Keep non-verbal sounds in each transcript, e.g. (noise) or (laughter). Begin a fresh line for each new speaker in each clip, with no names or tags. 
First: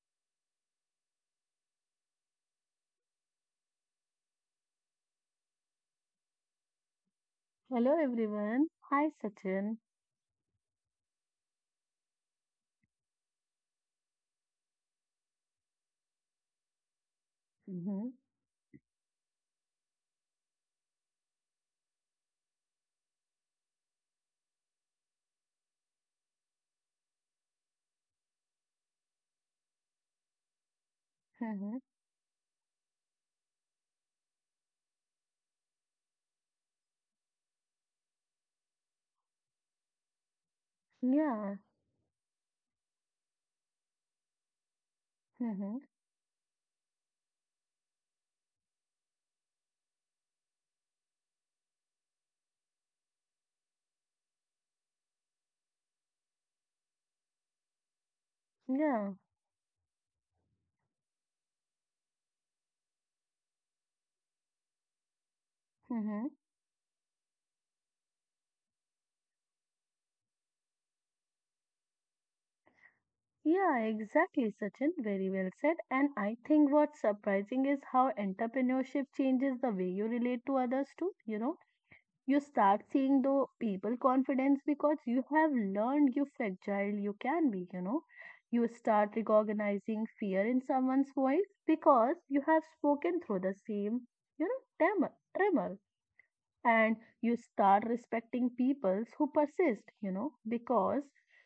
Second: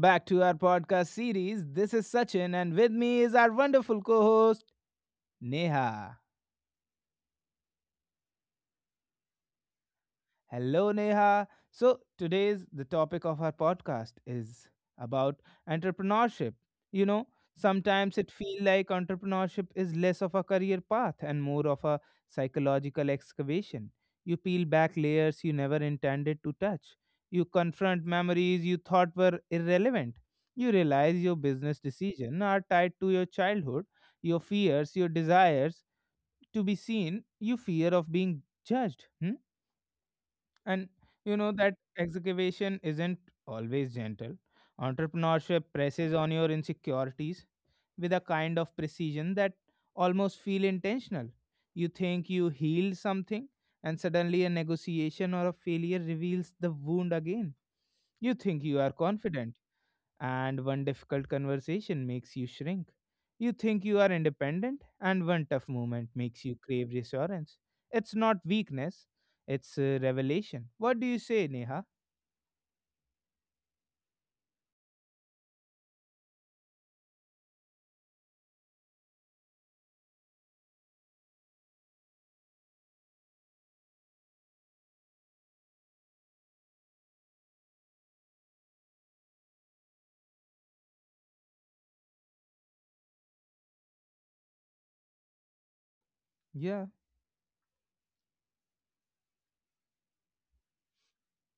back to our podcast series. This is Sachin, and with me is our wonderful co host, Neha.
Hello everyone. Hi Sachin.
Hello, Neha. So, today's the topic of our podcast is about entrepreneurship. You know,
Mhm.
sometimes it feels like entrepreneurship is less of a career path and more of a psychological excavation. You peel back layers you never intended to touch. You confront memories you thought were irrelevant. You realize your business
Mhm.
decisions are tied to your childhood, your fears, your desires to be seen, your fear of being judged. Hmm? And
Yeah.
that excavation isn't always gentle. Entrepreneurship
Mhm.
presses on your insecurities with a kind of precision that almost feel intentional. You think you healed something, and suddenly a negotiation or a failure reveals the wound again. You think you are
Yeah.
confident, and one difficult conversation makes you shrink. You think you are independent, and one tough moment
Mhm.
makes you crave reassurance. It's not weakness, it's a revelation. What do you say, Neha?
Yeah, exactly, Sachin. Very well said. And I think what's surprising is how entrepreneurship changes the way you relate to others too, you know. You start seeing the people confidence because you have learned you fragile you can be, you know. You start recognizing fear in someone's voice because you have spoken through the same, you know, tremor. tremor,
Yeah.
and you start respecting peoples who persist because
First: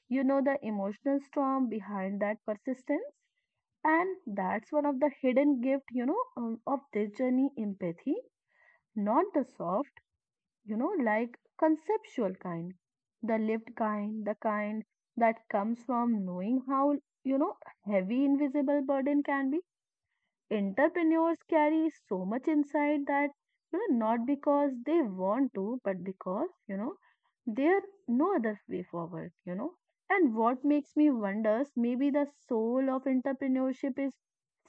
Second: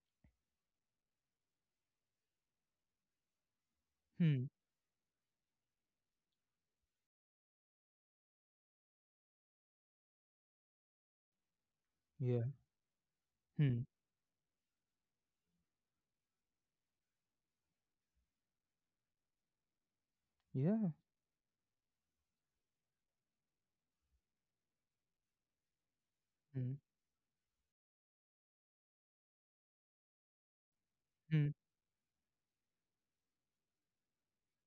the emotional storm behind that persistence, and
Hmm.
that's one of the hidden gift of this journey, empathy, not the soft like conceptual
Yeah.
kind, the lived
Hmm.
kind, the kind that comes from knowing how you know heavy invisible burden can be.
Yeah.
Entrepreneurs carry so much insight that not because they want to, but because
Hmm.
there no other way forward, and what makes me
Hmm.
wonders, maybe the soul of entrepreneurship is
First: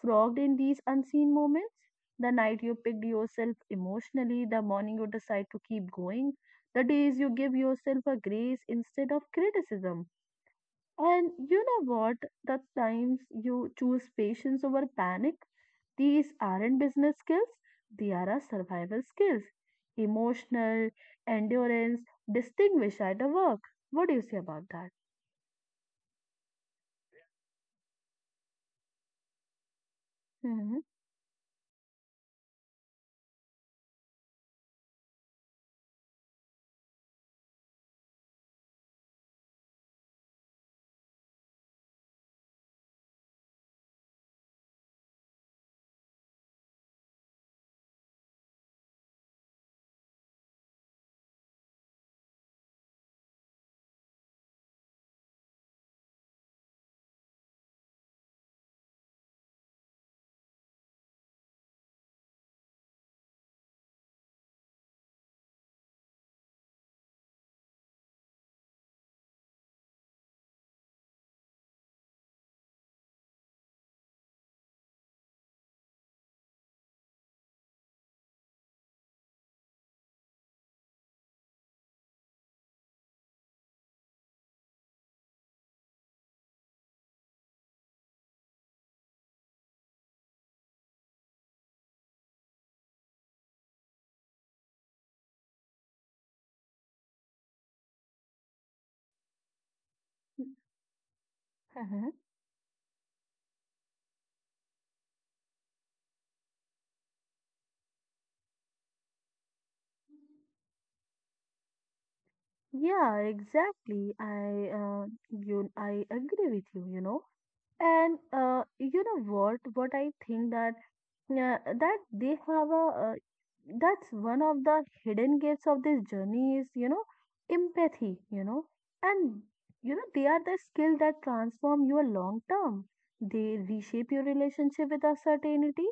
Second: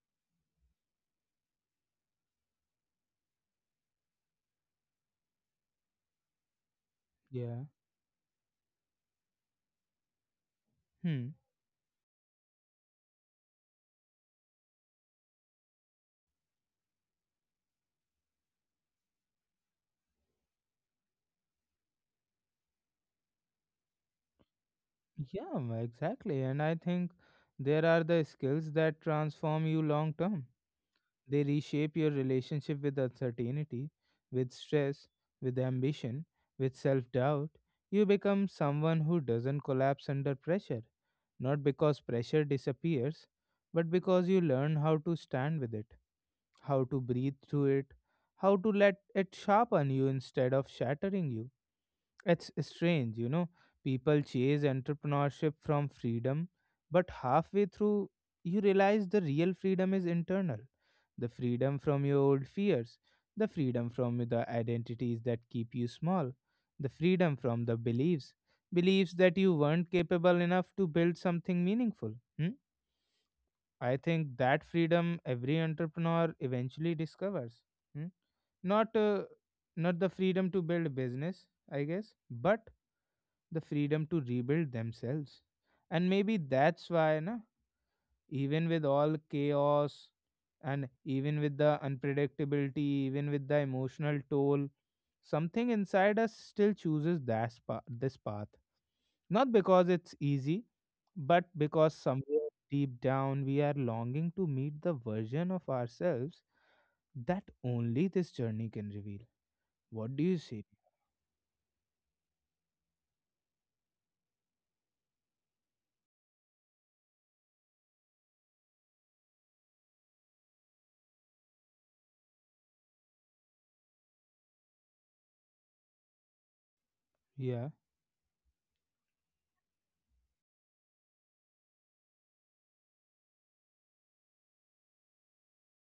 frogged in these unseen moments: the night you picked yourself emotionally, the morning you decide to keep going, the days you give
Yeah.
yourself a grace instead of criticism.
Hmm.
And you know what? The times you choose patience over panic, these aren't business skills, they are our survival skills. Emotional, endurance, distinguish at the work. What do you say about that?
Yeah, exactly. And I think there are the skills that transform you long term.
Hmm.
They reshape your relationship with uncertainty, with stress, with ambition, with self doubt. You become someone who doesn't collapse under pressure, not because pressure disappears, but because you learn how to stand with it, how to breathe through it, how to let it sharpen you instead of shattering you. It's strange, you know. People chase entrepreneurship from freedom, but halfway through, you realize the real freedom is internal the freedom from your old fears, the freedom from the identities that keep you small, the freedom from the beliefs, beliefs that you weren't capable enough to build something meaningful. Hmm? I think that freedom every entrepreneur eventually discovers. hmm? Not uh, not the freedom to build business, I guess, but the freedom to rebuild themselves. And maybe that's why na even with all chaos, and even with the unpredictability, even with the emotional toll, something inside us still chooses this path, not because it's easy, but because
Mm-hmm.
somewhere deep down we are longing to meet the version of ourselves that only this journey can reveal. What do you say?
Yeah, exactly. I agree with you, you know. And you know what? What I think, that, yeah, that they have that's one of the hidden gifts of this journey is,
Yeah.
empathy, and, they are the skill that transform your long term. They reshape your relationship with uncertainty,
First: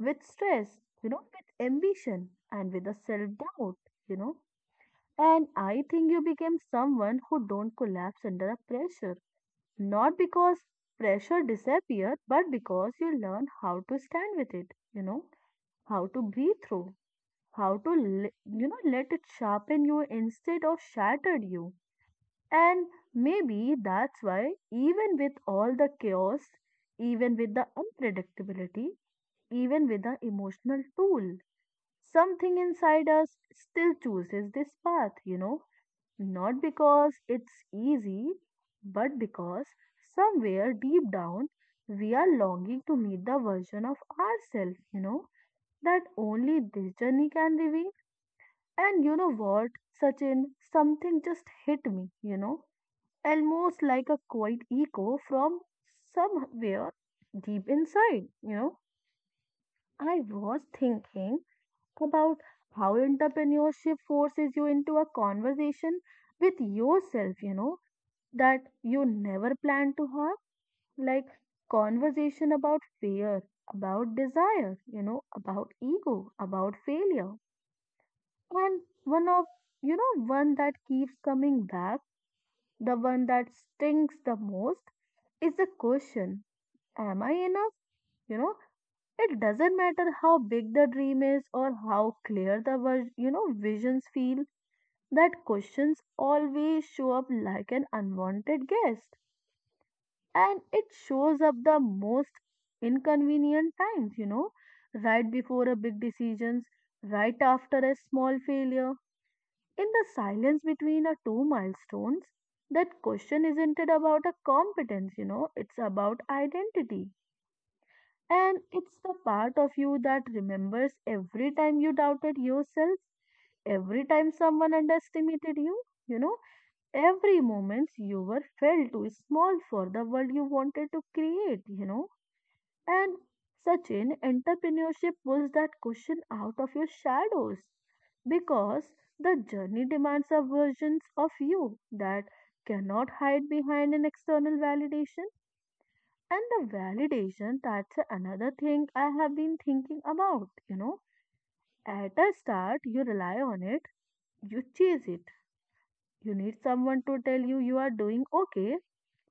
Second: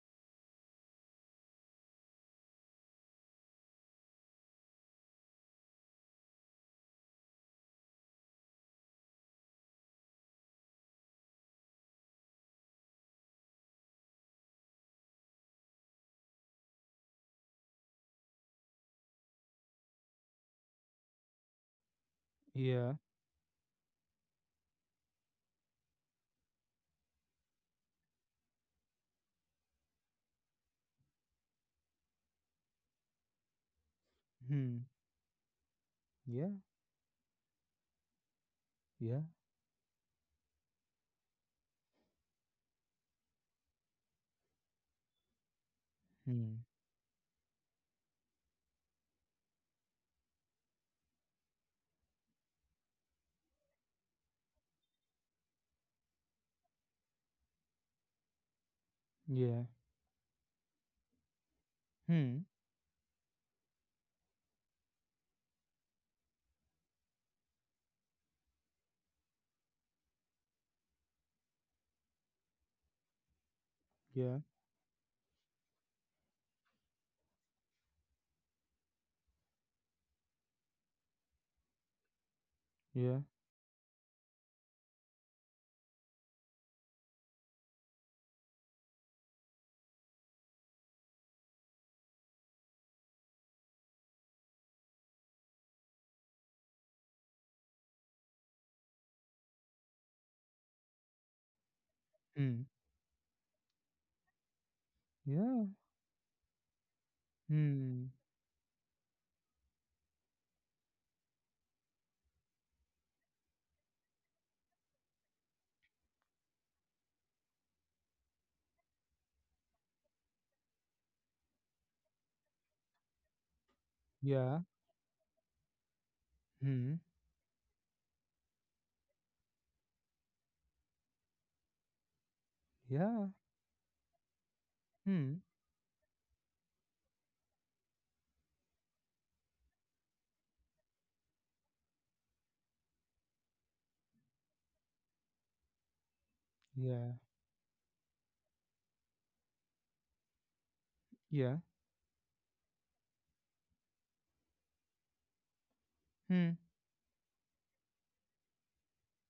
with stress, with ambition, and with a self-doubt, you know. And I think you became someone who don't collapse under a pressure, not because pressure disappeared, but because you learn how to stand with it, you know how to breathe through, how to let it sharpen you instead of shattered you. And
Yeah.
maybe that's why, even with all the chaos, even with the unpredictability, even with the emotional tool, something inside us still chooses this
Hmm.
path,
Yeah.
not because it's easy, but
Yeah.
because somewhere deep down we are longing to meet the version of ourselves, that only
Hmm.
this journey can reveal. And you know what, Sachin, something just hit me, almost like a quiet echo from somewhere deep inside.
Yeah.
I was thinking about
Hmm.
how entrepreneurship forces you into a conversation with yourself, that you never planned to have, like conversation about fear, about
Yeah.
desire, about ego, about failure. And one of, you know, one that keeps coming back, the
Yeah.
one that stings the most, is the question, am I enough? You know, it doesn't matter how big the dream is or how clear the visions feel, that questions always show up like an unwanted guest. And it shows up the most
Hmm.
inconvenient times, right before a
Yeah.
big decisions, right after a
Hmm.
small failure. In the silence between our two milestones, that question isn't it about a competence, it's about identity. And it's the part of you that remembers every time you doubted yourself, every time
Yeah.
someone underestimated you,
Hmm.
every moment you were felt too small for the world you wanted to create. And
Yeah.
Sachin, entrepreneurship
Hmm.
pulls that question out of your shadows because the journey demands a version of you that cannot hide behind an external validation. And the
Yeah.
validation, that's another thing I have been thinking about. You know,
Yeah.
at a start, you rely on it, you chase it. You
Hmm.
need someone to tell you you are doing okay.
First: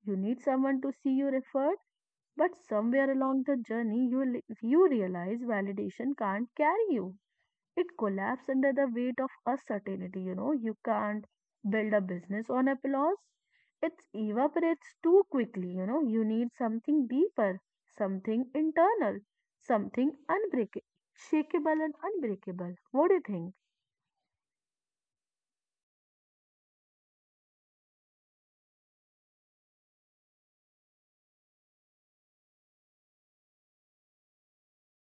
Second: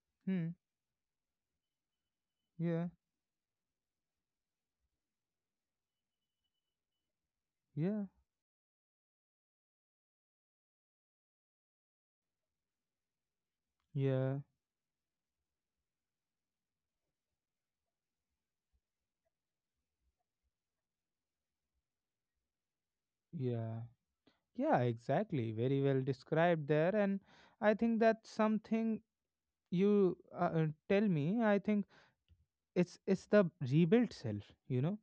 You need
Hmm.
someone to see you referred. But
Yeah.
somewhere along the journey, you realize validation can't carry you. It
Yeah.
collapses under the weight of uncertainty. You can't build a business on applause. It
Yeah.
evaporates too quickly. You need something deeper, something internal, something unbreakable, shakeable and unbreakable. What do you think?
Yeah. Yeah. Exactly. Very well described there, and I think that's something you tell me. I think it's the rebuilt self. You know,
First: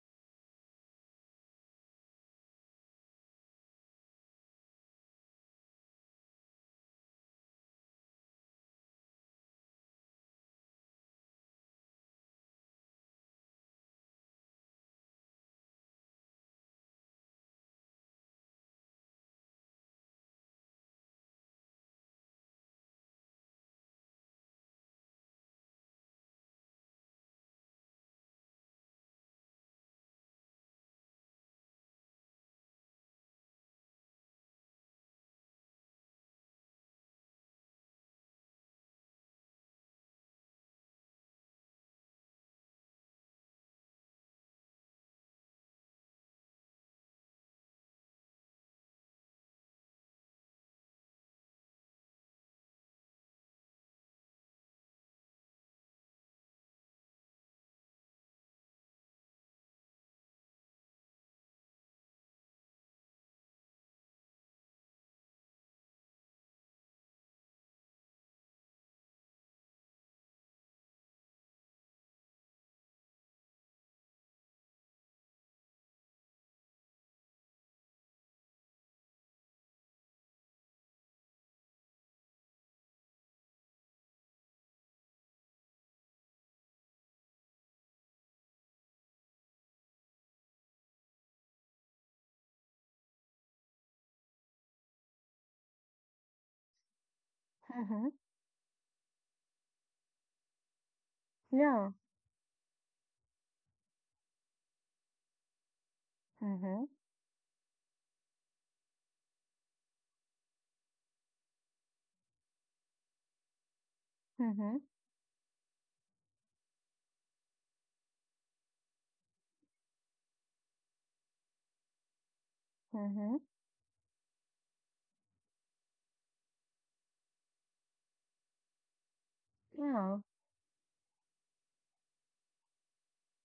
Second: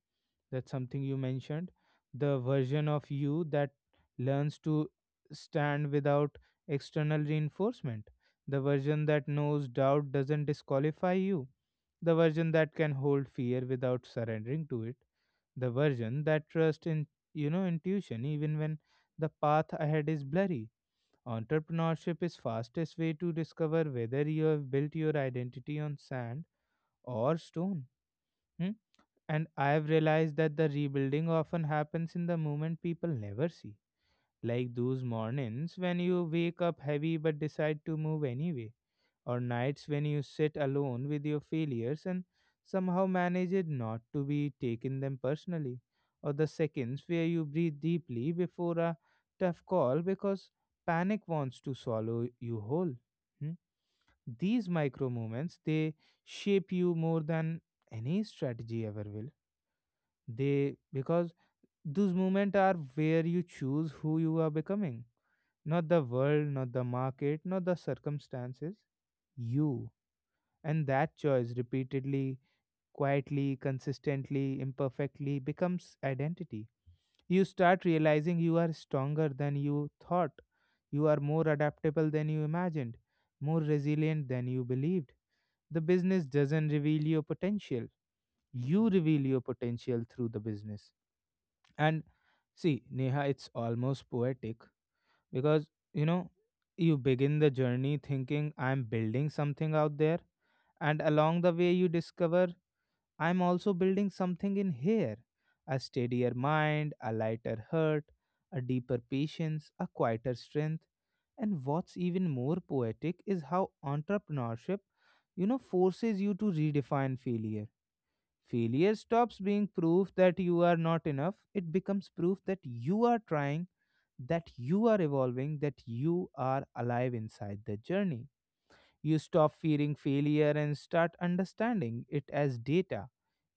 that's something you mentioned, the version of you that learns to stand without external reinforcement, the version that knows doubt doesn't disqualify you, the version that can hold fear without surrendering to it, the version that trusts in, intuition, even when the path ahead is blurry. Entrepreneurship is fastest way to discover whether you have built your identity on sand or stone. Hmm? And I've realized that the rebuilding often happens in the moment people never see. Like those mornings when you wake up heavy but decide to move anyway, or nights when you sit alone with your failures and somehow manage it not to be taken them personally, or the seconds where you breathe deeply before a tough call because panic wants to swallow you whole. Hmm? These micro moments, they shape you more than any strategy ever will, they, because those moments are where you choose who you are becoming, not the world, not the market, not the circumstances, you. And that choice repeatedly, quietly, consistently, imperfectly becomes identity. You start realizing you are stronger than you thought. You are more adaptable than you imagined, more resilient than you believed. The business doesn't reveal your potential. You reveal your potential through the business. And see, Neha, it's almost poetic because, you know, you begin the journey
Mm-hmm.
thinking I'm building something out there, and along the way, you
Yeah.
discover I'm also building something in here, a steadier mind,
Mm-hmm.
a lighter heart, a deeper patience, a quieter strength. And what's even more poetic is how entrepreneurship,
Mm-hmm.
you know, forces you to redefine failure. Failure stops being proof that you are not enough, it becomes proof that you are
Mm-hmm.
trying, that you are evolving, that you are alive inside the journey. You stop fearing
Yeah.
failure and start understanding it as data,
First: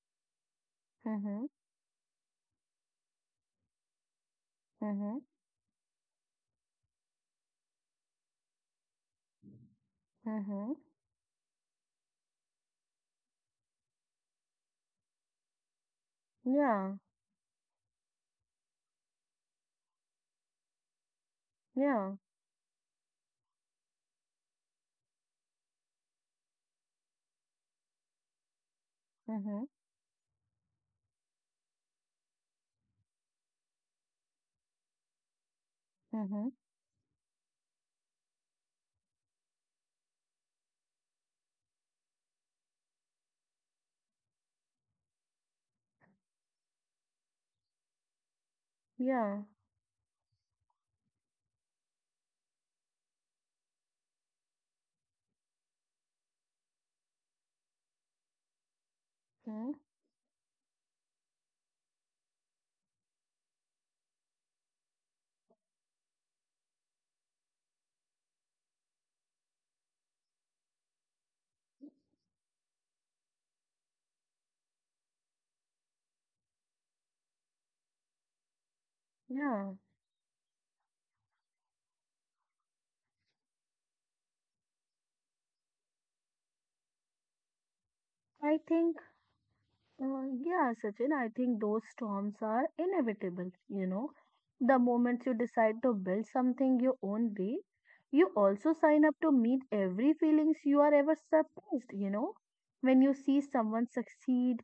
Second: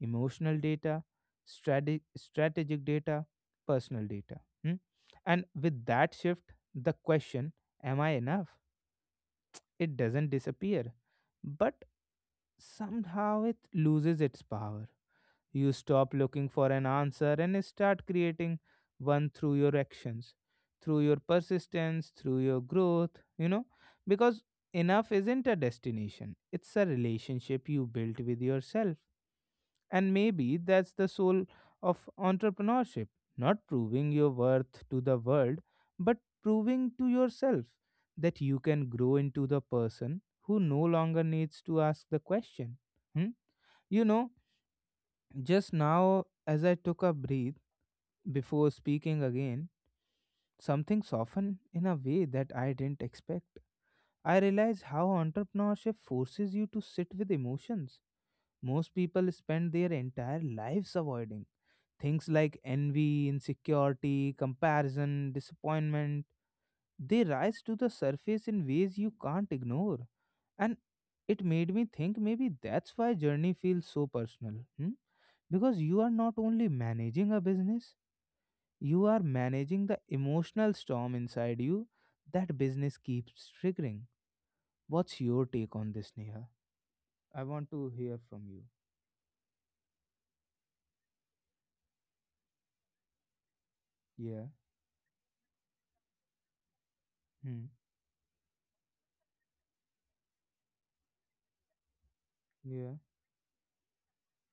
emotional data,
Mm-hmm.
strategic data, personal data. hmm?
Mm-hmm.
And with that shift, the question, am I enough? It doesn't
Mm-hmm.
disappear, but somehow it loses its power. You stop looking for an
Yeah.
answer and start creating one through your actions, through your persistence,
Yeah.
through your growth, you know, because enough isn't a destination, it's a relationship you built with yourself.
Mm-hmm.
And maybe that's the soul of entrepreneurship, not proving your worth to the world, but
Mm-hmm.
proving to yourself that you can grow into the person who no longer needs to ask the question. Hmm? You know, just now, as I took a breath before speaking
Yeah.
again, something softened in a way that I didn't expect. I realized how entrepreneurship forces you to sit with emotions. Most people spend
Hmm.
their entire lives avoiding things like envy, insecurity, comparison, disappointment. They rise to the surface in ways you can't ignore. And it made me think maybe that's why journey feels so personal. Hmm? Because you are not only managing a business, you are
Yeah.
managing the emotional storm inside you that business keeps triggering. What's your take on this, Neha? I want to hear from you.
I think, yeah, Sachin, I think those storms are inevitable. You know,
Yeah.
the moment you decide to build something your own way,
Hmm.
you also sign up to meet every feelings you are ever surprised. When
Yeah.
you see someone succeed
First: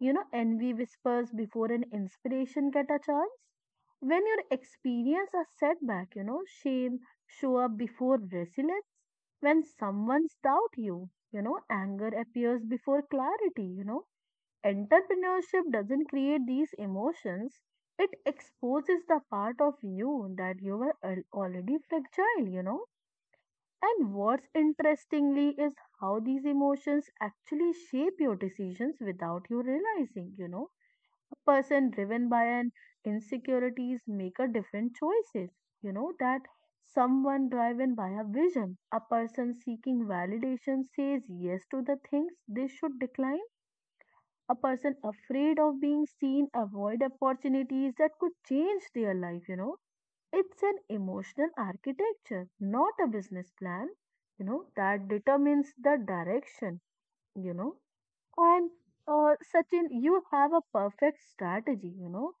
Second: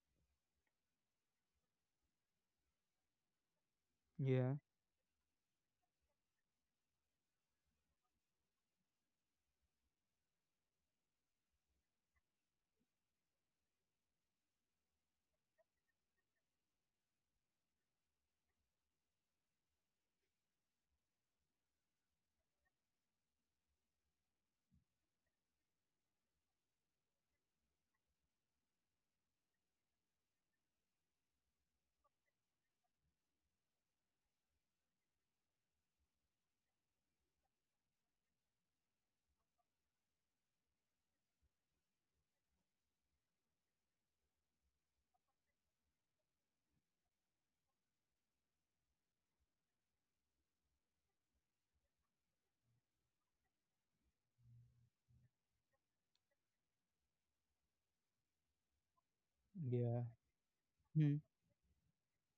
You know, envy whispers before an inspiration get a chance. When your
Yeah.
experience a setback, shame show up before resilience. When someone's doubt you, anger appears before clarity. Entrepreneurship doesn't create these emotions. It exposes the part of you that you were already fragile. And what's interestingly is how these emotions actually shape your decisions without you realizing. A person driven by an insecurities make a different choices, that someone driven by a vision. A person seeking validation says yes to the things they should decline. A person afraid of being seen avoid opportunities that could change their life. It's an emotional architecture, not a business plan, that determines the direction you know. And Sachin,
Yeah.
you have a
Hmm.
perfect strategy,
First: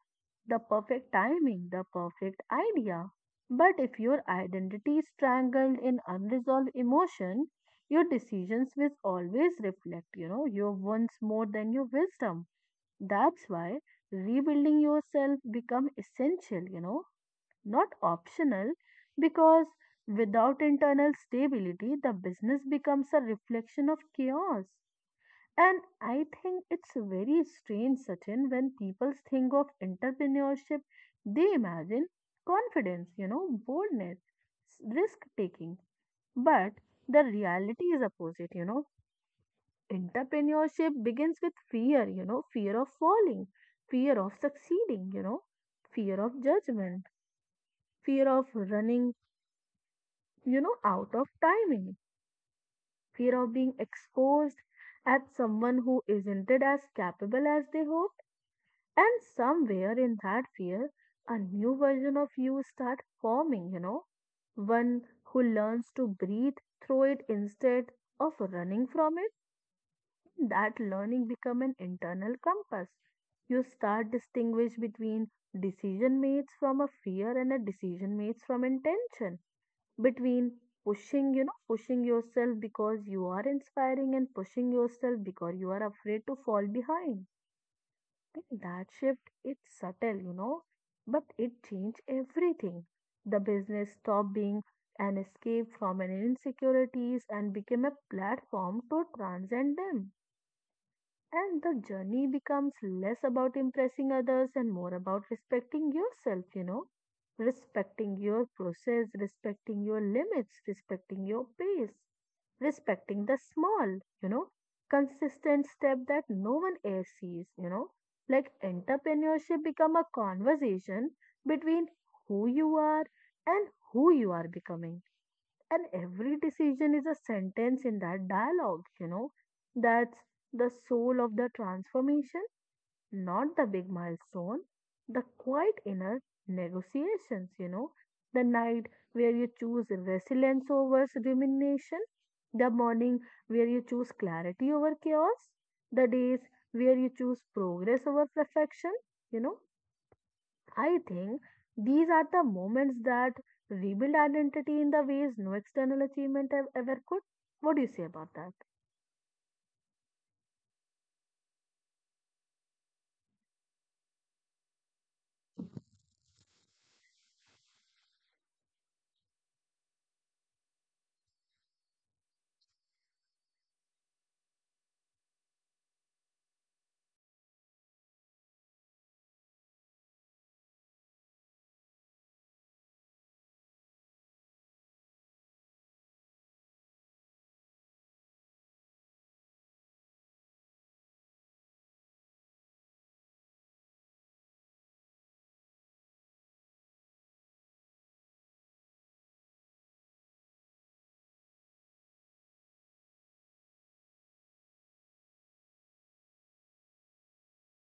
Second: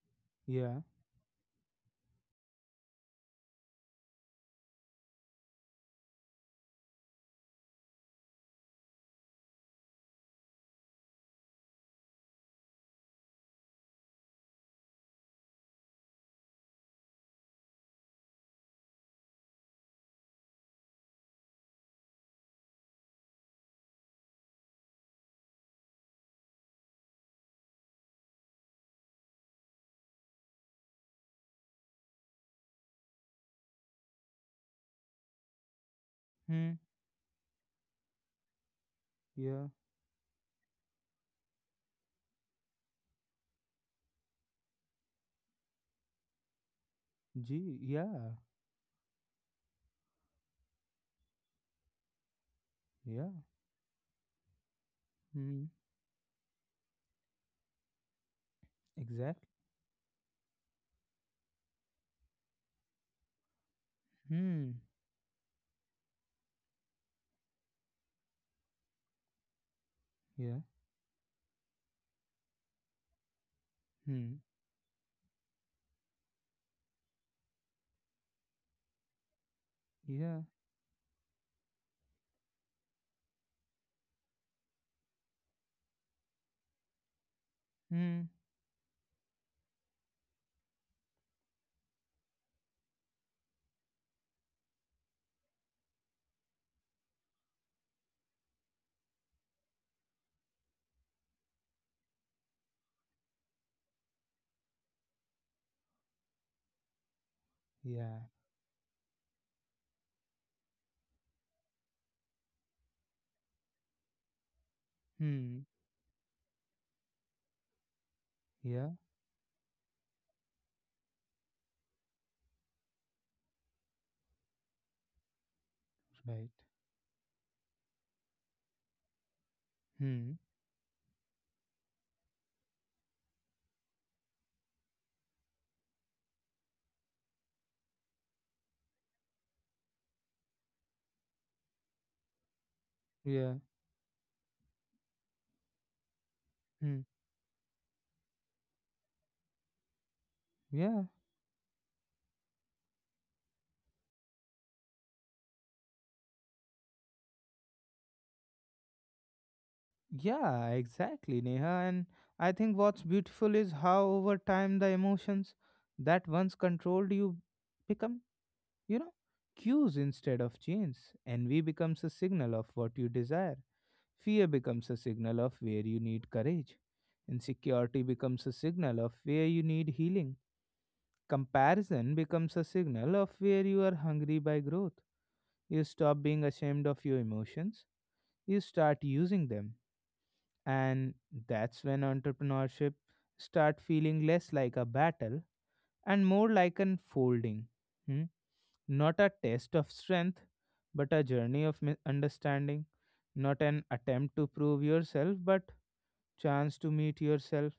the
Yeah.
perfect timing, the perfect idea. But if your identity is strangled in unresolved emotion, your decisions will always reflect, your wants more than your wisdom. That's why rebuilding yourself become essential, not optional, because without internal stability, the business becomes a reflection of chaos. And I think it's very strange, Sachin, when people think of entrepreneurship, they imagine confidence, boldness, risk taking. But
Hmm.
the reality is opposite.
Yeah.
Entrepreneurship begins with fear, fear of falling, fear of succeeding, fear of judgment,
Gee.
fear
Yeah.
of running, out of timing,
Yeah.
fear of being exposed as
Hmm.
someone who isn't as capable as they hope. And
Exact.
somewhere in that fear, a new version of you start forming,
Hmm.
one who learns to breathe through it instead of running from it.
Yeah.
That learning become an internal compass. You start
Hmm.
distinguish between decision mates from a fear, and a decision mates from intention.
Yeah.
Between pushing yourself because you are inspiring, and pushing yourself because you are afraid to fall behind.
Hmm.
I that shift its subtle, but it changed everything. The business stopped being an escape from an insecurities and became a platform to transcend them. And the journey becomes less about impressing others and more about respecting yourself, respecting
Yeah.
your process, respecting your limits, respecting your pace, respecting the small,
Hmm.
consistent step that no one else sees. Like
Yeah.
entrepreneurship become a conversation between who you are and who you are becoming. And every
Right.
decision is a sentence in that dialogue. That's
Hmm.
the soul of the transformation, not the big milestone, the quiet inner negotiations, the night where you choose resilience over rumination, the morning
Yeah.
where you choose clarity over chaos, the days where
Hmm.
you choose progress over perfection, you know. I
Yeah.
think these are the moments that rebuild identity in the ways no external achievement ever could. What do you say about that?
Yeah, exactly, Neha. And I think what's beautiful is how over time the emotions that once controlled you become, you know, cues instead of chains. Envy becomes a signal of what you desire. Fear becomes a signal of where you need courage. Insecurity becomes a signal of where you need healing. Comparison becomes a signal of where you are hungry by growth. You stop being ashamed of your emotions, you start using them, and that's when entrepreneurship start feeling less like a battle and more like an folding. hmm? Not a test of strength, but a journey of understanding, not an attempt to prove yourself but chance to meet yourself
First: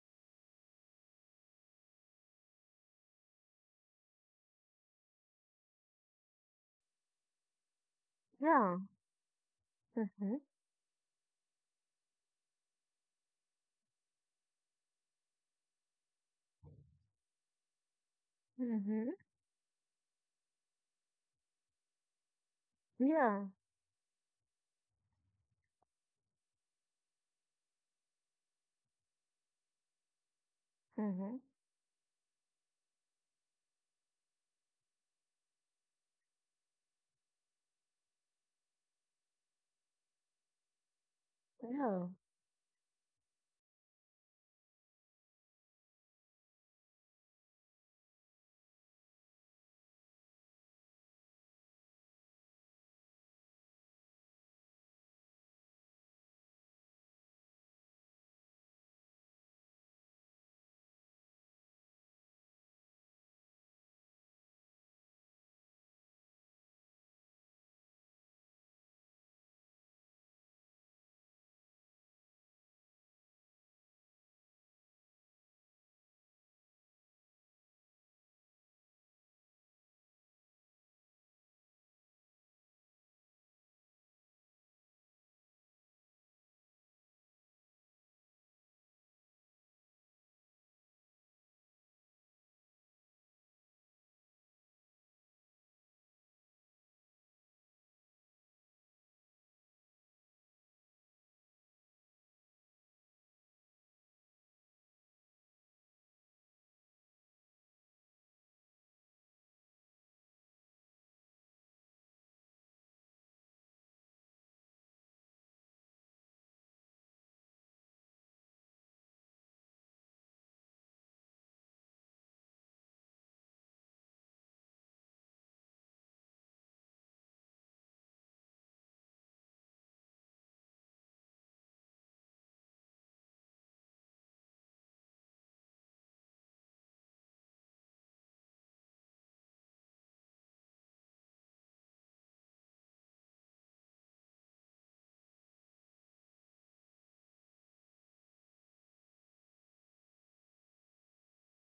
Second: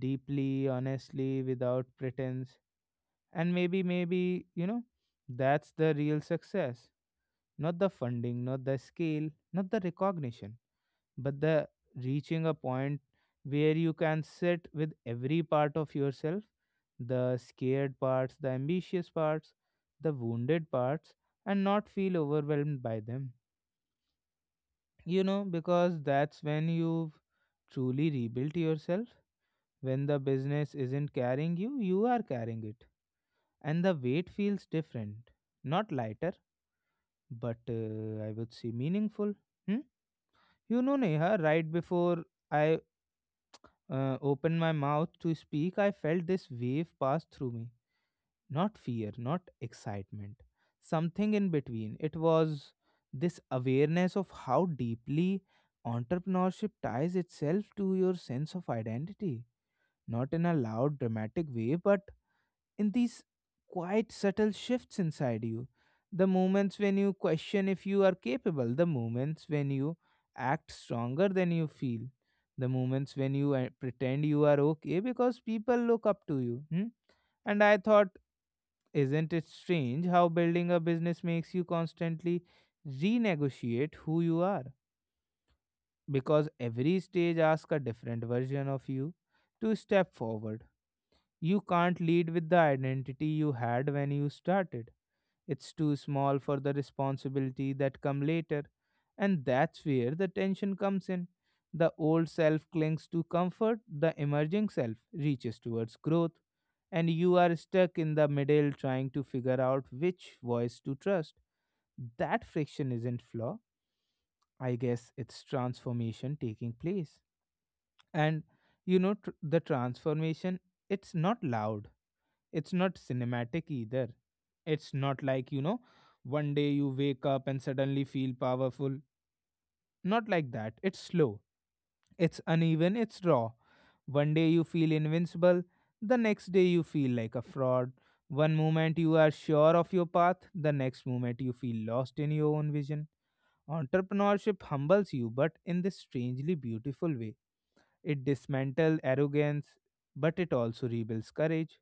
deeply, honestly, without pretense. And maybe, you know, that's the real success, not the funding, not
Yeah.
the scale, not the
Mm-hmm.
recognition, but the reaching a point where you can sit with every part of yourself, the scared parts, the
Mm-hmm.
ambitious parts, the wounded parts, and not feel overwhelmed by them.
Yeah.
You know, because that's when you've truly rebuilt yourself. When the business isn't
Mm-hmm.
carrying you, you are carrying it. And the weight feels different. Not lighter, but I would say meaningful. Hmm? You know, Neha, right
Yeah.
before I opened my mouth to speak, I felt this wave pass through me. Not fear, not excitement. Something in between. It was this awareness of how deeply entrepreneurship ties itself to your sense of identity. Not in a loud, dramatic way, but in these quite subtle shifts inside you. The moments when you question if you are capable, the moments when you act stronger than you feel, the moments when you pretend you are okay because people look up to you. Hmm? And I thought, isn't it strange how building a business makes you constantly renegotiate who you are? Because every stage asks a different version of you to step forward. You can't lead with the identity you had when you started. It's too small for the responsibility that come later. And that's where the tension comes in. The old self clings to comfort, the emerging self reaches towards growth, and you are stuck in the middle trying to figure out which voice to trust. That friction isn't flaw. I guess it's transformation taking place. And the transformation, it's not loud, it's not cinematic either. It's not like, you know, one day you wake up and suddenly feel powerful. Not like that. It's slow, it's uneven, it's raw. One day you feel invincible, the next day you feel like a fraud. One moment you are sure of your path, the next moment you feel lost in your own vision. Entrepreneurship humbles you, but in this strangely beautiful way it dismantles arrogance, but it also rebuilds courage.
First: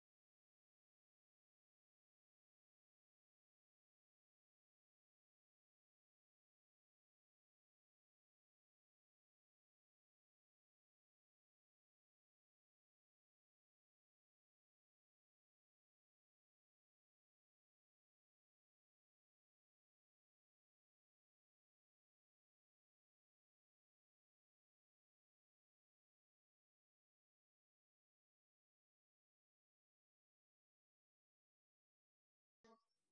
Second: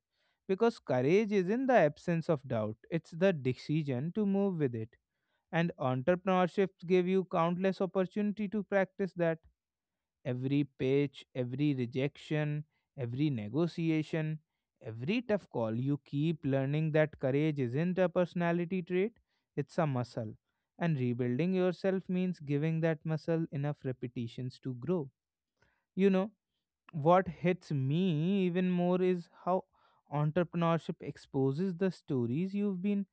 Because courage is in the absence of doubt, it's the decision to move with it. And entrepreneurships give you countless opportunity to practice that. Every pitch, every rejection, every negotiation, every tough call, you keep learning that courage isn't a personality trait, it's a muscle. And rebuilding yourself means giving that muscle enough repetitions to grow. You know what hits me even more is how entrepreneurship exposes the stories you've been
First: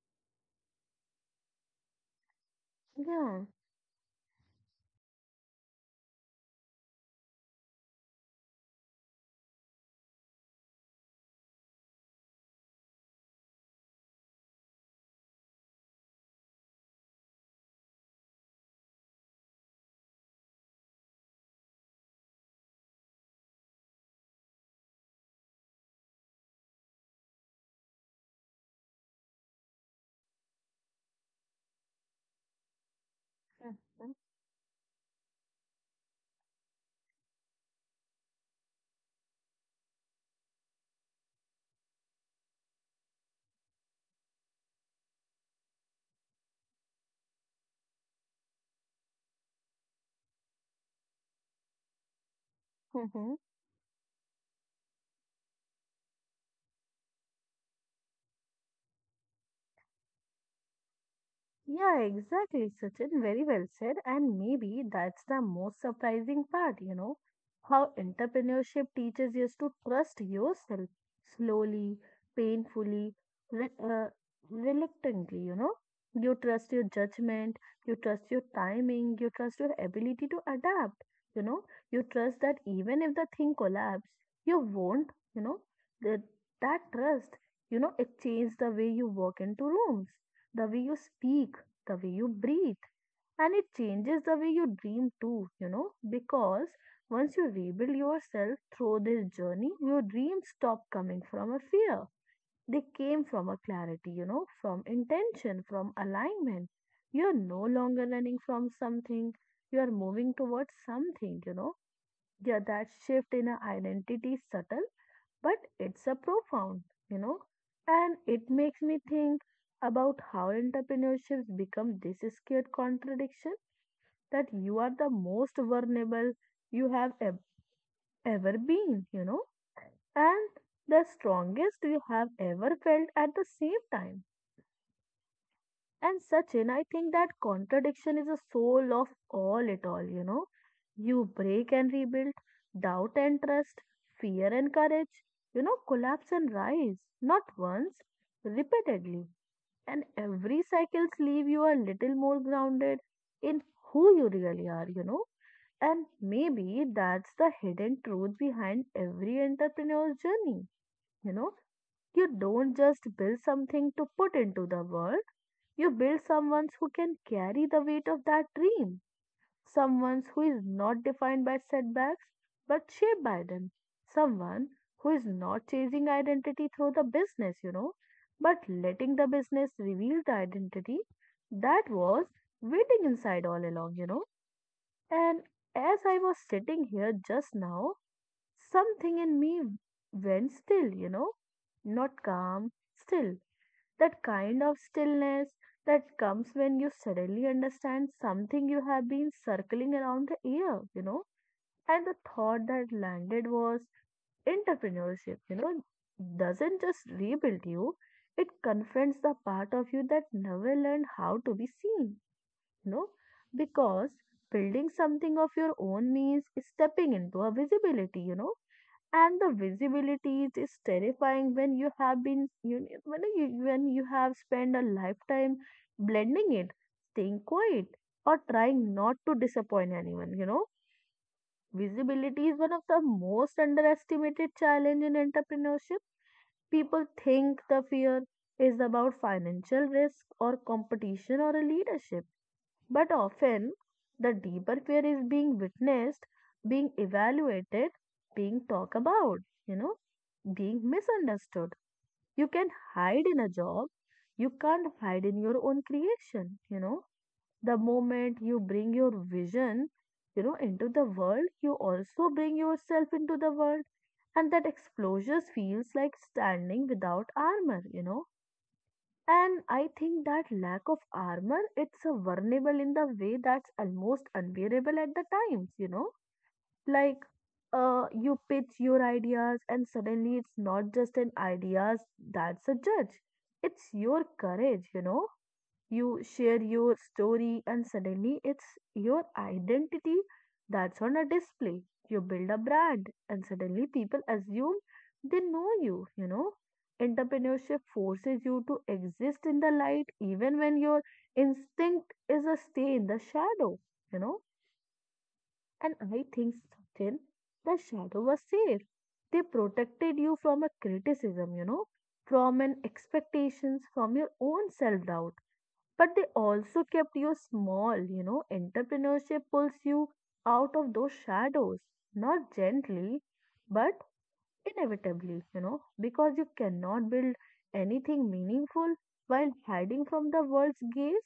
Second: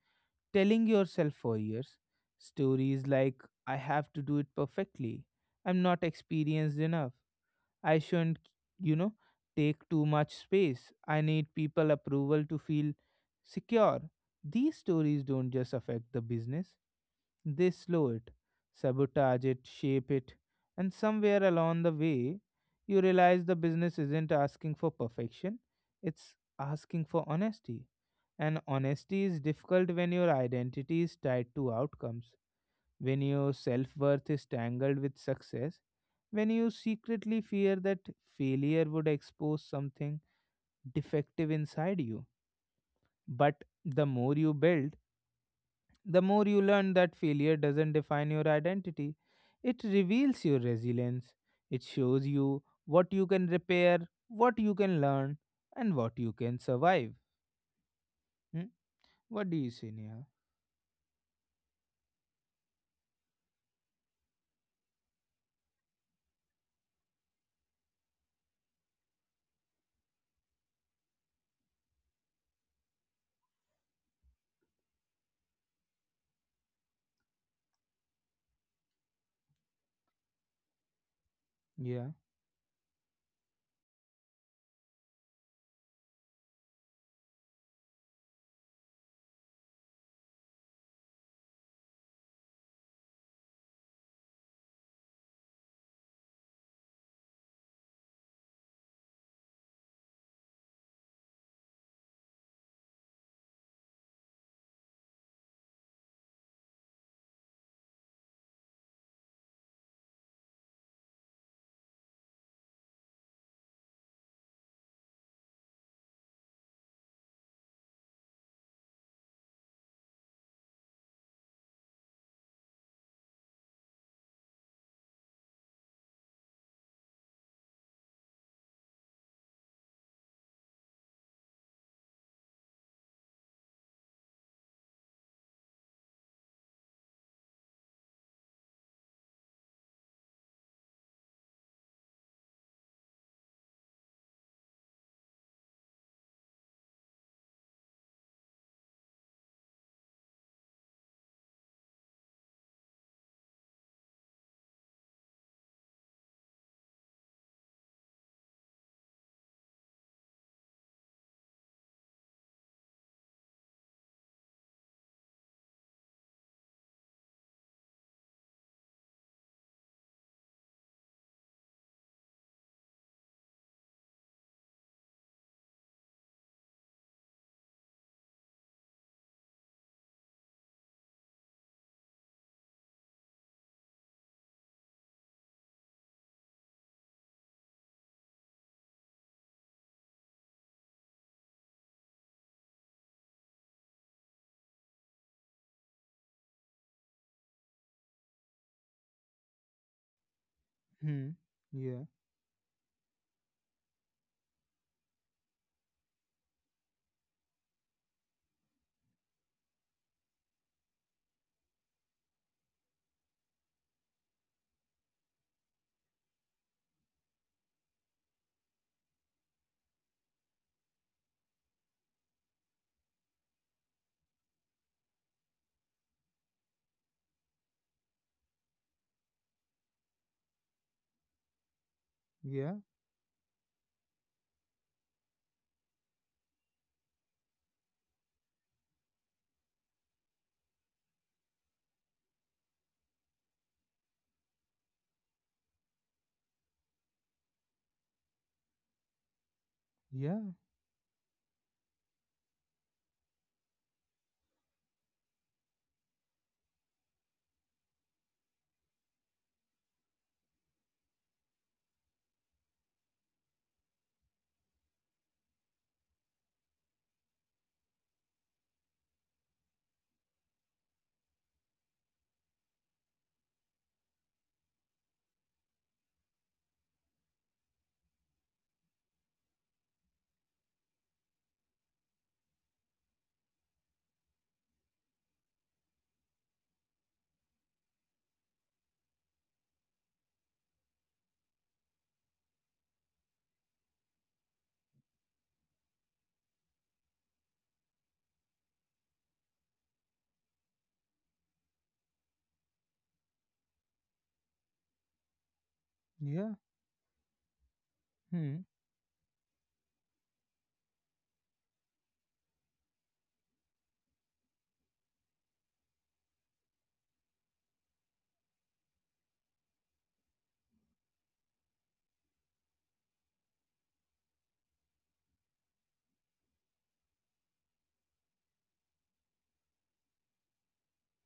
telling yourself for years. Stories like,
Yeah.
I have to do it perfectly, I'm not experienced enough, I shouldn't, you know, take too much space, I need people approval to feel secure. These stories don't just affect the business, they slow it, sabotage it, shape it, and somewhere along the way, you realize the business isn't asking for perfection, it's asking for honesty. And honesty is difficult when your identity is tied to outcomes, when your
嗯
self
嗯，
worth is tangled with success, when you secretly fear that failure would expose something defective inside you. But the more you build, the more you learn that failure doesn't define your identity, it reveals your resilience. It shows you
嗯
what you
哼。
can repair, what you can learn, and what you can survive. Hmm? What do you say, Neha?
Yeah, exactly, Sachin. Very well said. And maybe that's the most surprising part, how entrepreneurship teaches you to trust yourself slowly, painfully, re reluctantly. You trust your judgment, you trust your timing, you trust your ability to adapt, you know. You
Yeah.
trust that even if the thing collapses, you won't, you know. That, that trust, it changed the way you walk into rooms, the way you speak, the way you breathe. And it changes the way you dream too, because once you rebuild yourself through this journey, your dreams stop coming from a fear. They came from a clarity, from intention, from alignment. You're no longer running from something, you're moving towards something, yeah, that shift in our identity is subtle, but it's a profound, you know, and it makes me think about how entrepreneurships become this scared contradiction, that you are the most vulnerable you have ever been, and the strongest you have ever felt at the same time. And Sachin, I think that contradiction is the soul of all it all, you know. You break and rebuild, doubt and trust, fear and courage, collapse and rise, not once, repeatedly. And every cycles leave you a little more grounded in who you really are. And maybe that's the hidden truth behind every entrepreneur's journey. You know, you don't just build something to put into the world. You build someone who can carry the weight of that dream. Someone who is not defined by setbacks but shaped by them. Someone who is not chasing identity through the business, but letting the business reveal the identity that was waiting inside all along. And as I was sitting here just now, something in me went still, not calm, still. That kind of stillness that comes when you suddenly understand something you have been circling around the ear.
Hmm. Yeah.
And the thought that landed was entrepreneurship, doesn't just rebuild you, it confronts the part of you that never learned how to be seen, you know, because building something of your own means stepping into a visibility, and the visibility it is terrifying when you have been when you have spent a lifetime blending it, staying quiet, or trying not to disappoint anyone. Visibility is one
Yeah.
of the most underestimated challenge in entrepreneurship. People think the fear is about financial risk or competition or a leadership, but often, the deeper fear is being witnessed, being evaluated, being talked about, you know,
Yeah.
being misunderstood. You can hide in a job, you can't hide in your own creation. The moment you bring your vision, into the world, you also bring yourself into the world. And that explosion feels like standing without armor, and I think that lack of armor, it's a vulnerable in the way that's almost unbearable at the times, you know? Like, you pitch your ideas and suddenly it's not just an ideas that's a judge. It's your courage, you know? You share your story, and suddenly it's your identity that's on a display. You build a brand, and suddenly people assume they know you, you know. Entrepreneurship forces you to exist in the light even when your instinct is to stay in the shadow, you know. And I
Yeah.
think, Sachin, the shadow was
Hmm.
safe. They protected you from a criticism, from an expectations, from your own self doubt, but they also kept you small. You know, entrepreneurship pulls you out of those shadows, not gently, but inevitably, because you cannot build anything meaningful while hiding from the world's gaze.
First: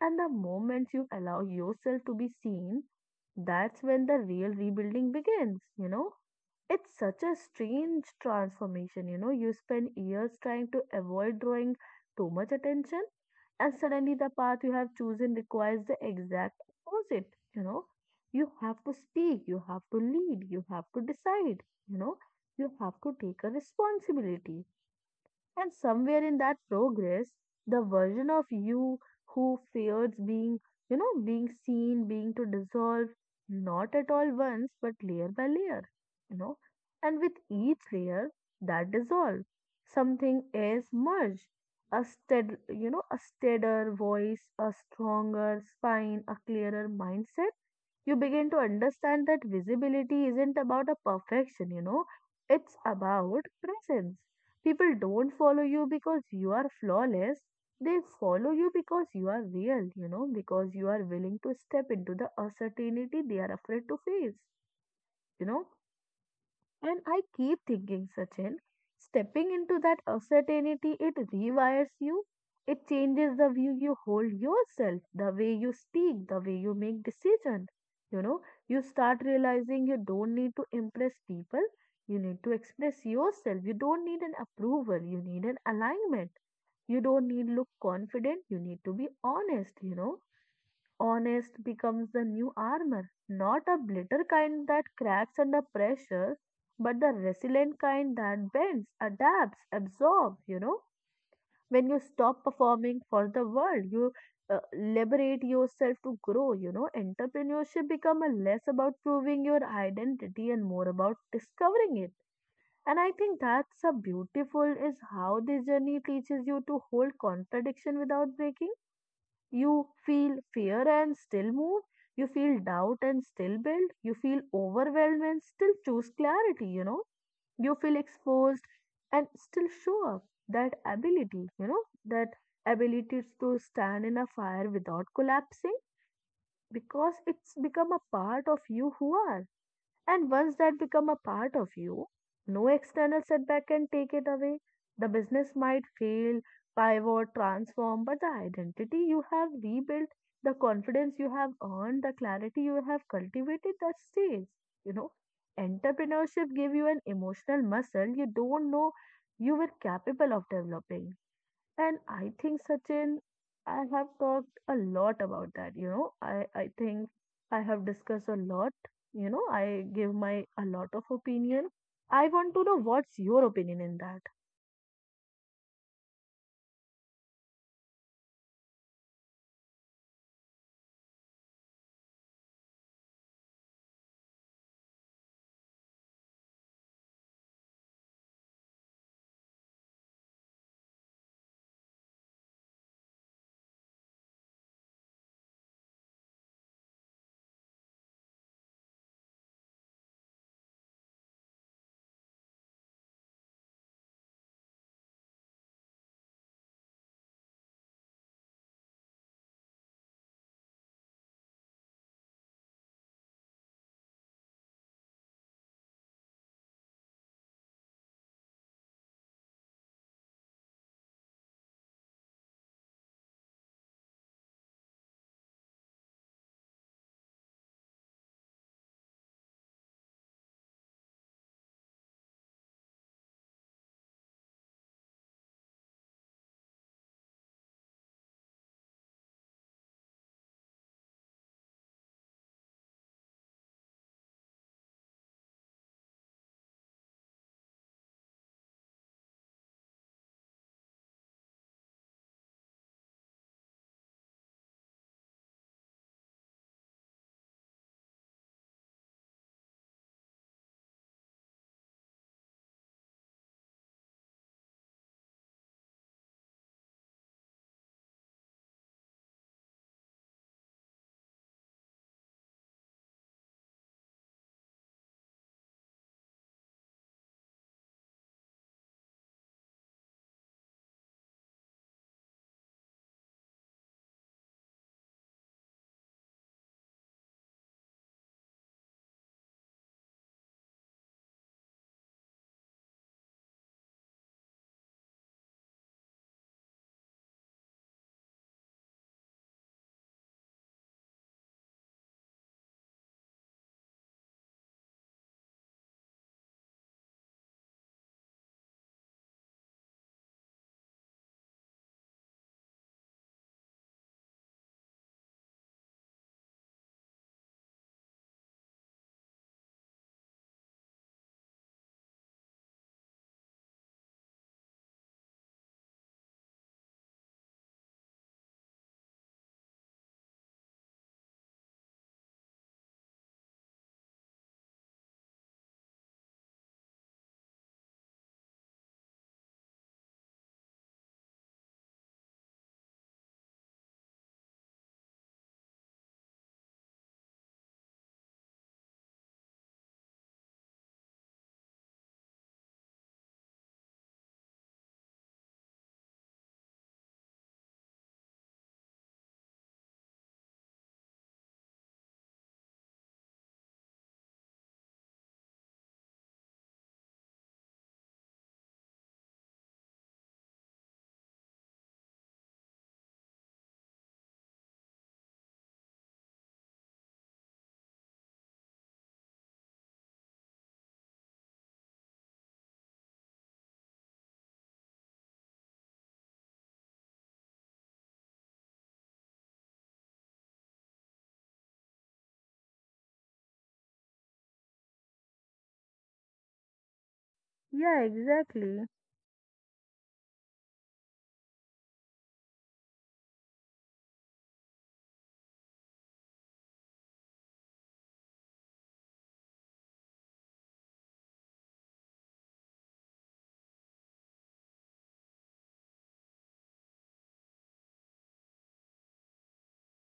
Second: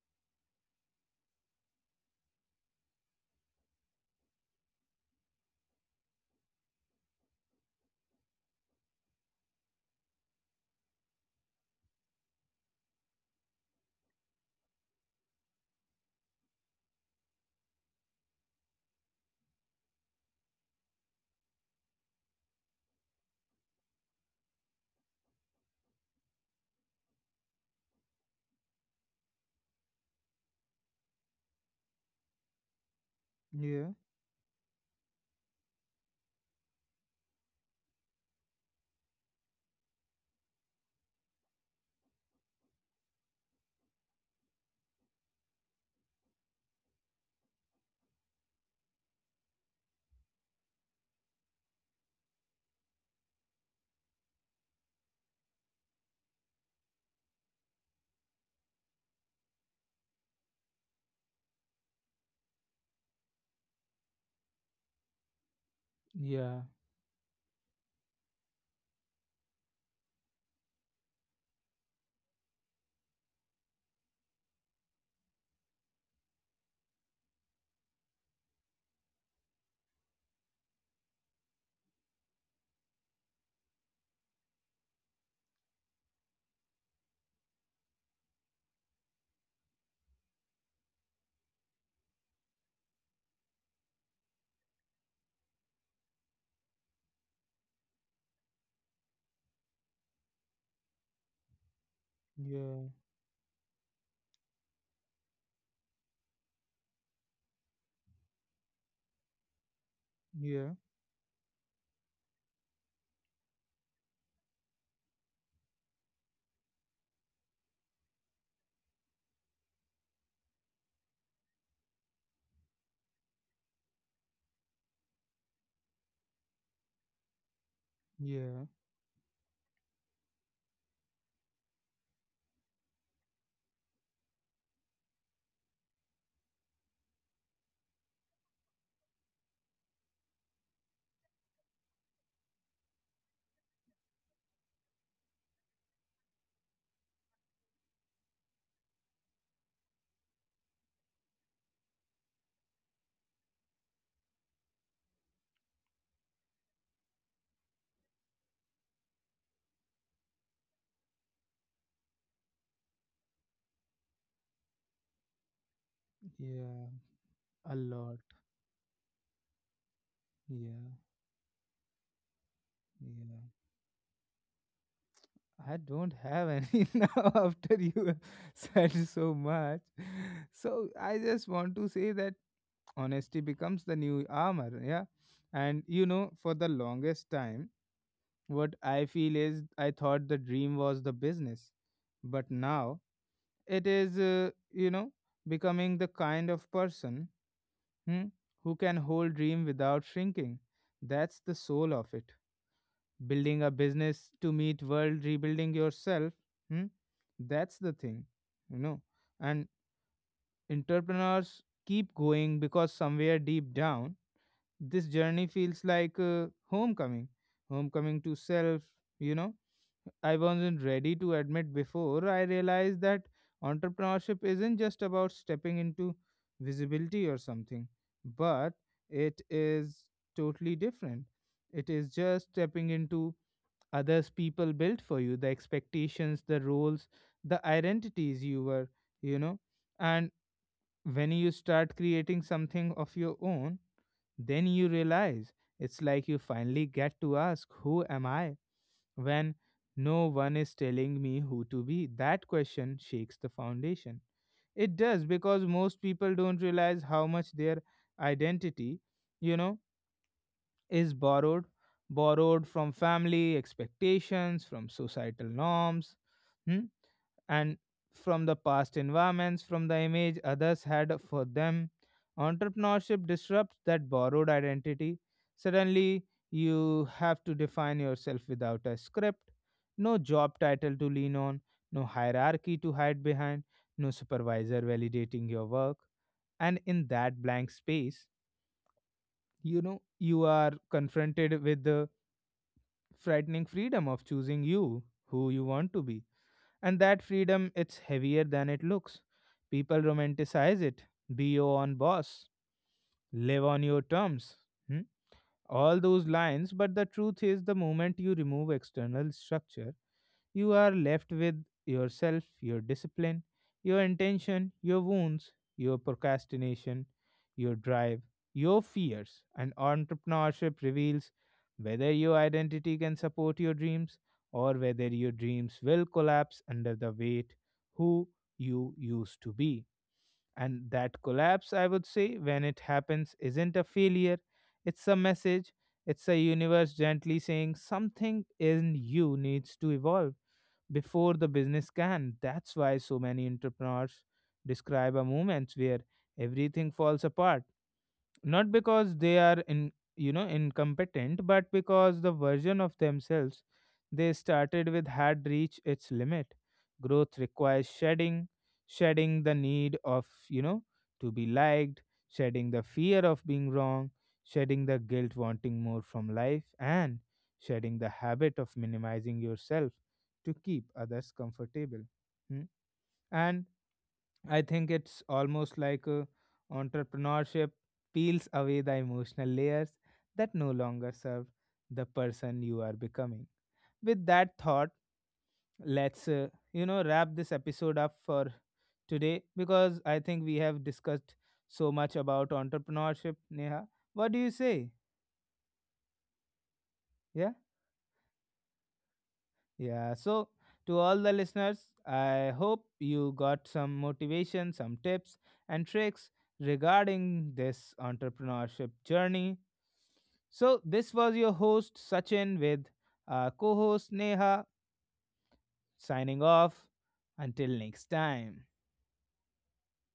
And the moment you allow yourself to be seen, that's when the real rebuilding begins, you know? It's such a strange transformation, you know? You spend years trying to avoid drawing too much attention, and suddenly the path you have chosen requires the exact opposite, you know? You have to speak, you have to lead, you have to decide, you know? You have to take a responsibility, and somewhere in that progress, the version of you who fears being, being seen, being to dissolve,
Yeah.
not at all once, but layer by layer, you know. And with each layer that dissolves, something is merged. A stead, a steadier voice, a stronger spine, a clearer mindset. You begin to understand that visibility isn't about a perfection, it's about presence. People don't follow you because you are flawless, they follow you because you are real, because you are willing to step into the uncertainty they are afraid to face, you know.
Yeah.
And I keep thinking, Sachin, stepping into that uncertainty, it rewires you. It changes the view you hold yourself, the way you speak, the way you make decisions. You know, you start realizing you don't need to impress people. You need to express yourself. You don't need an approval. You need an alignment. You don't need look confident. You need to be honest, you know, honest becomes the new armor, not a bitter kind that cracks under pressure, but the resilient kind that bends, adapts, absorbs. When you stop
Yeah.
performing for the world, you liberate yourself to grow, you know. Entrepreneurship become a less about proving your identity and
Yeah.
more about discovering it. And I think that's a beautiful is how this journey teaches you to hold contradiction without breaking. You feel fear and still move. You feel doubt and still build. You feel overwhelmed and still choose clarity, you know. You feel
Yeah.
exposed and still show up that ability, that ability to stand in a fire without collapsing because it's become a part of you who are. And once that become a part of you, no external setback can take it away. The business might fail, pivot, transform, but the identity you have rebuilt, the confidence you have earned, the clarity you have cultivated, that stays. You know, entrepreneurship give you an emotional muscle you don't know you were capable of developing. And I think, Sachin, I have talked a lot about that. You know, I
Yeah.
think I
A
have
lot.
discussed a lot. You know, I give my a lot
Yeah.
of opinion. I want to know what's
Yeah.
your opinion in that.
I don't have any (laughs) now after you have said so much. So I just want to say that honesty becomes the new armor, yeah. And you know, for the longest time, what I feel is I thought the dream was the business, but now it is, you know, becoming the kind of person, hmm, who can hold dream without shrinking. That's the soul of it, building a business to meet world, rebuilding yourself, hmm? That's the thing, you know. And entrepreneurs keep going because somewhere deep down this journey feels like homecoming, homecoming to self, you know. I wasn't ready to admit before I realized that entrepreneurship isn't just about stepping into visibility or something, but it is totally different. It is just stepping into others people built for you, the expectations, the roles, the identities you were, you know. And when you start creating something of your own, then you realize it's like you finally get to ask, who am I when no one is telling me who to be? That question shakes the foundation. It does, because most people don't realize how much their identity, you know, is borrowed, borrowed from family expectations, from societal norms, hmm, and from the past environments, from the image others had for them. Entrepreneurship disrupts that borrowed identity. Suddenly you have to define yourself without a script, no job title to lean on, no hierarchy to hide behind, no supervisor validating your work. And in that blank space, you know, you are confronted with frightening freedom of choosing you, who you want to be. And that freedom, it's heavier than it looks. People romanticize it. Be your own boss. Live on your terms. Hmm? All those lines, but the truth is, the moment you remove external structure, you are left with yourself, your discipline, your intention, your wounds, your procrastination, your drive, your fears. And entrepreneurship reveals whether your identity can support your dreams or whether your dreams will collapse under the weight who you used to be. And that collapse, I would say, when it happens, isn't a failure, it's a message. It's a universe gently saying something in you needs to evolve before the business can. That's why so many entrepreneurs describe a moment where everything falls apart, not because they are, in incompetent, but because the version of themselves they started with had reached its limit. Growth requires shedding, shedding the need of, to be liked, shedding the fear of being wrong, shedding the guilt wanting more from life, and shedding the habit of minimizing yourself to keep others comfortable. Hmm? And I think it's almost like, entrepreneurship peels away the emotional layers that no longer serve the person you are becoming. With that thought, let's, wrap this episode up for today, because I think we have discussed so much about entrepreneurship. Neha, what do you say? Yeah.
Yeah, exactly.
Yeah, so to all the listeners, I hope you got some motivation, some tips and tricks regarding this entrepreneurship journey. So, this was your host Sachin with, co host Neha, signing off. Until next time.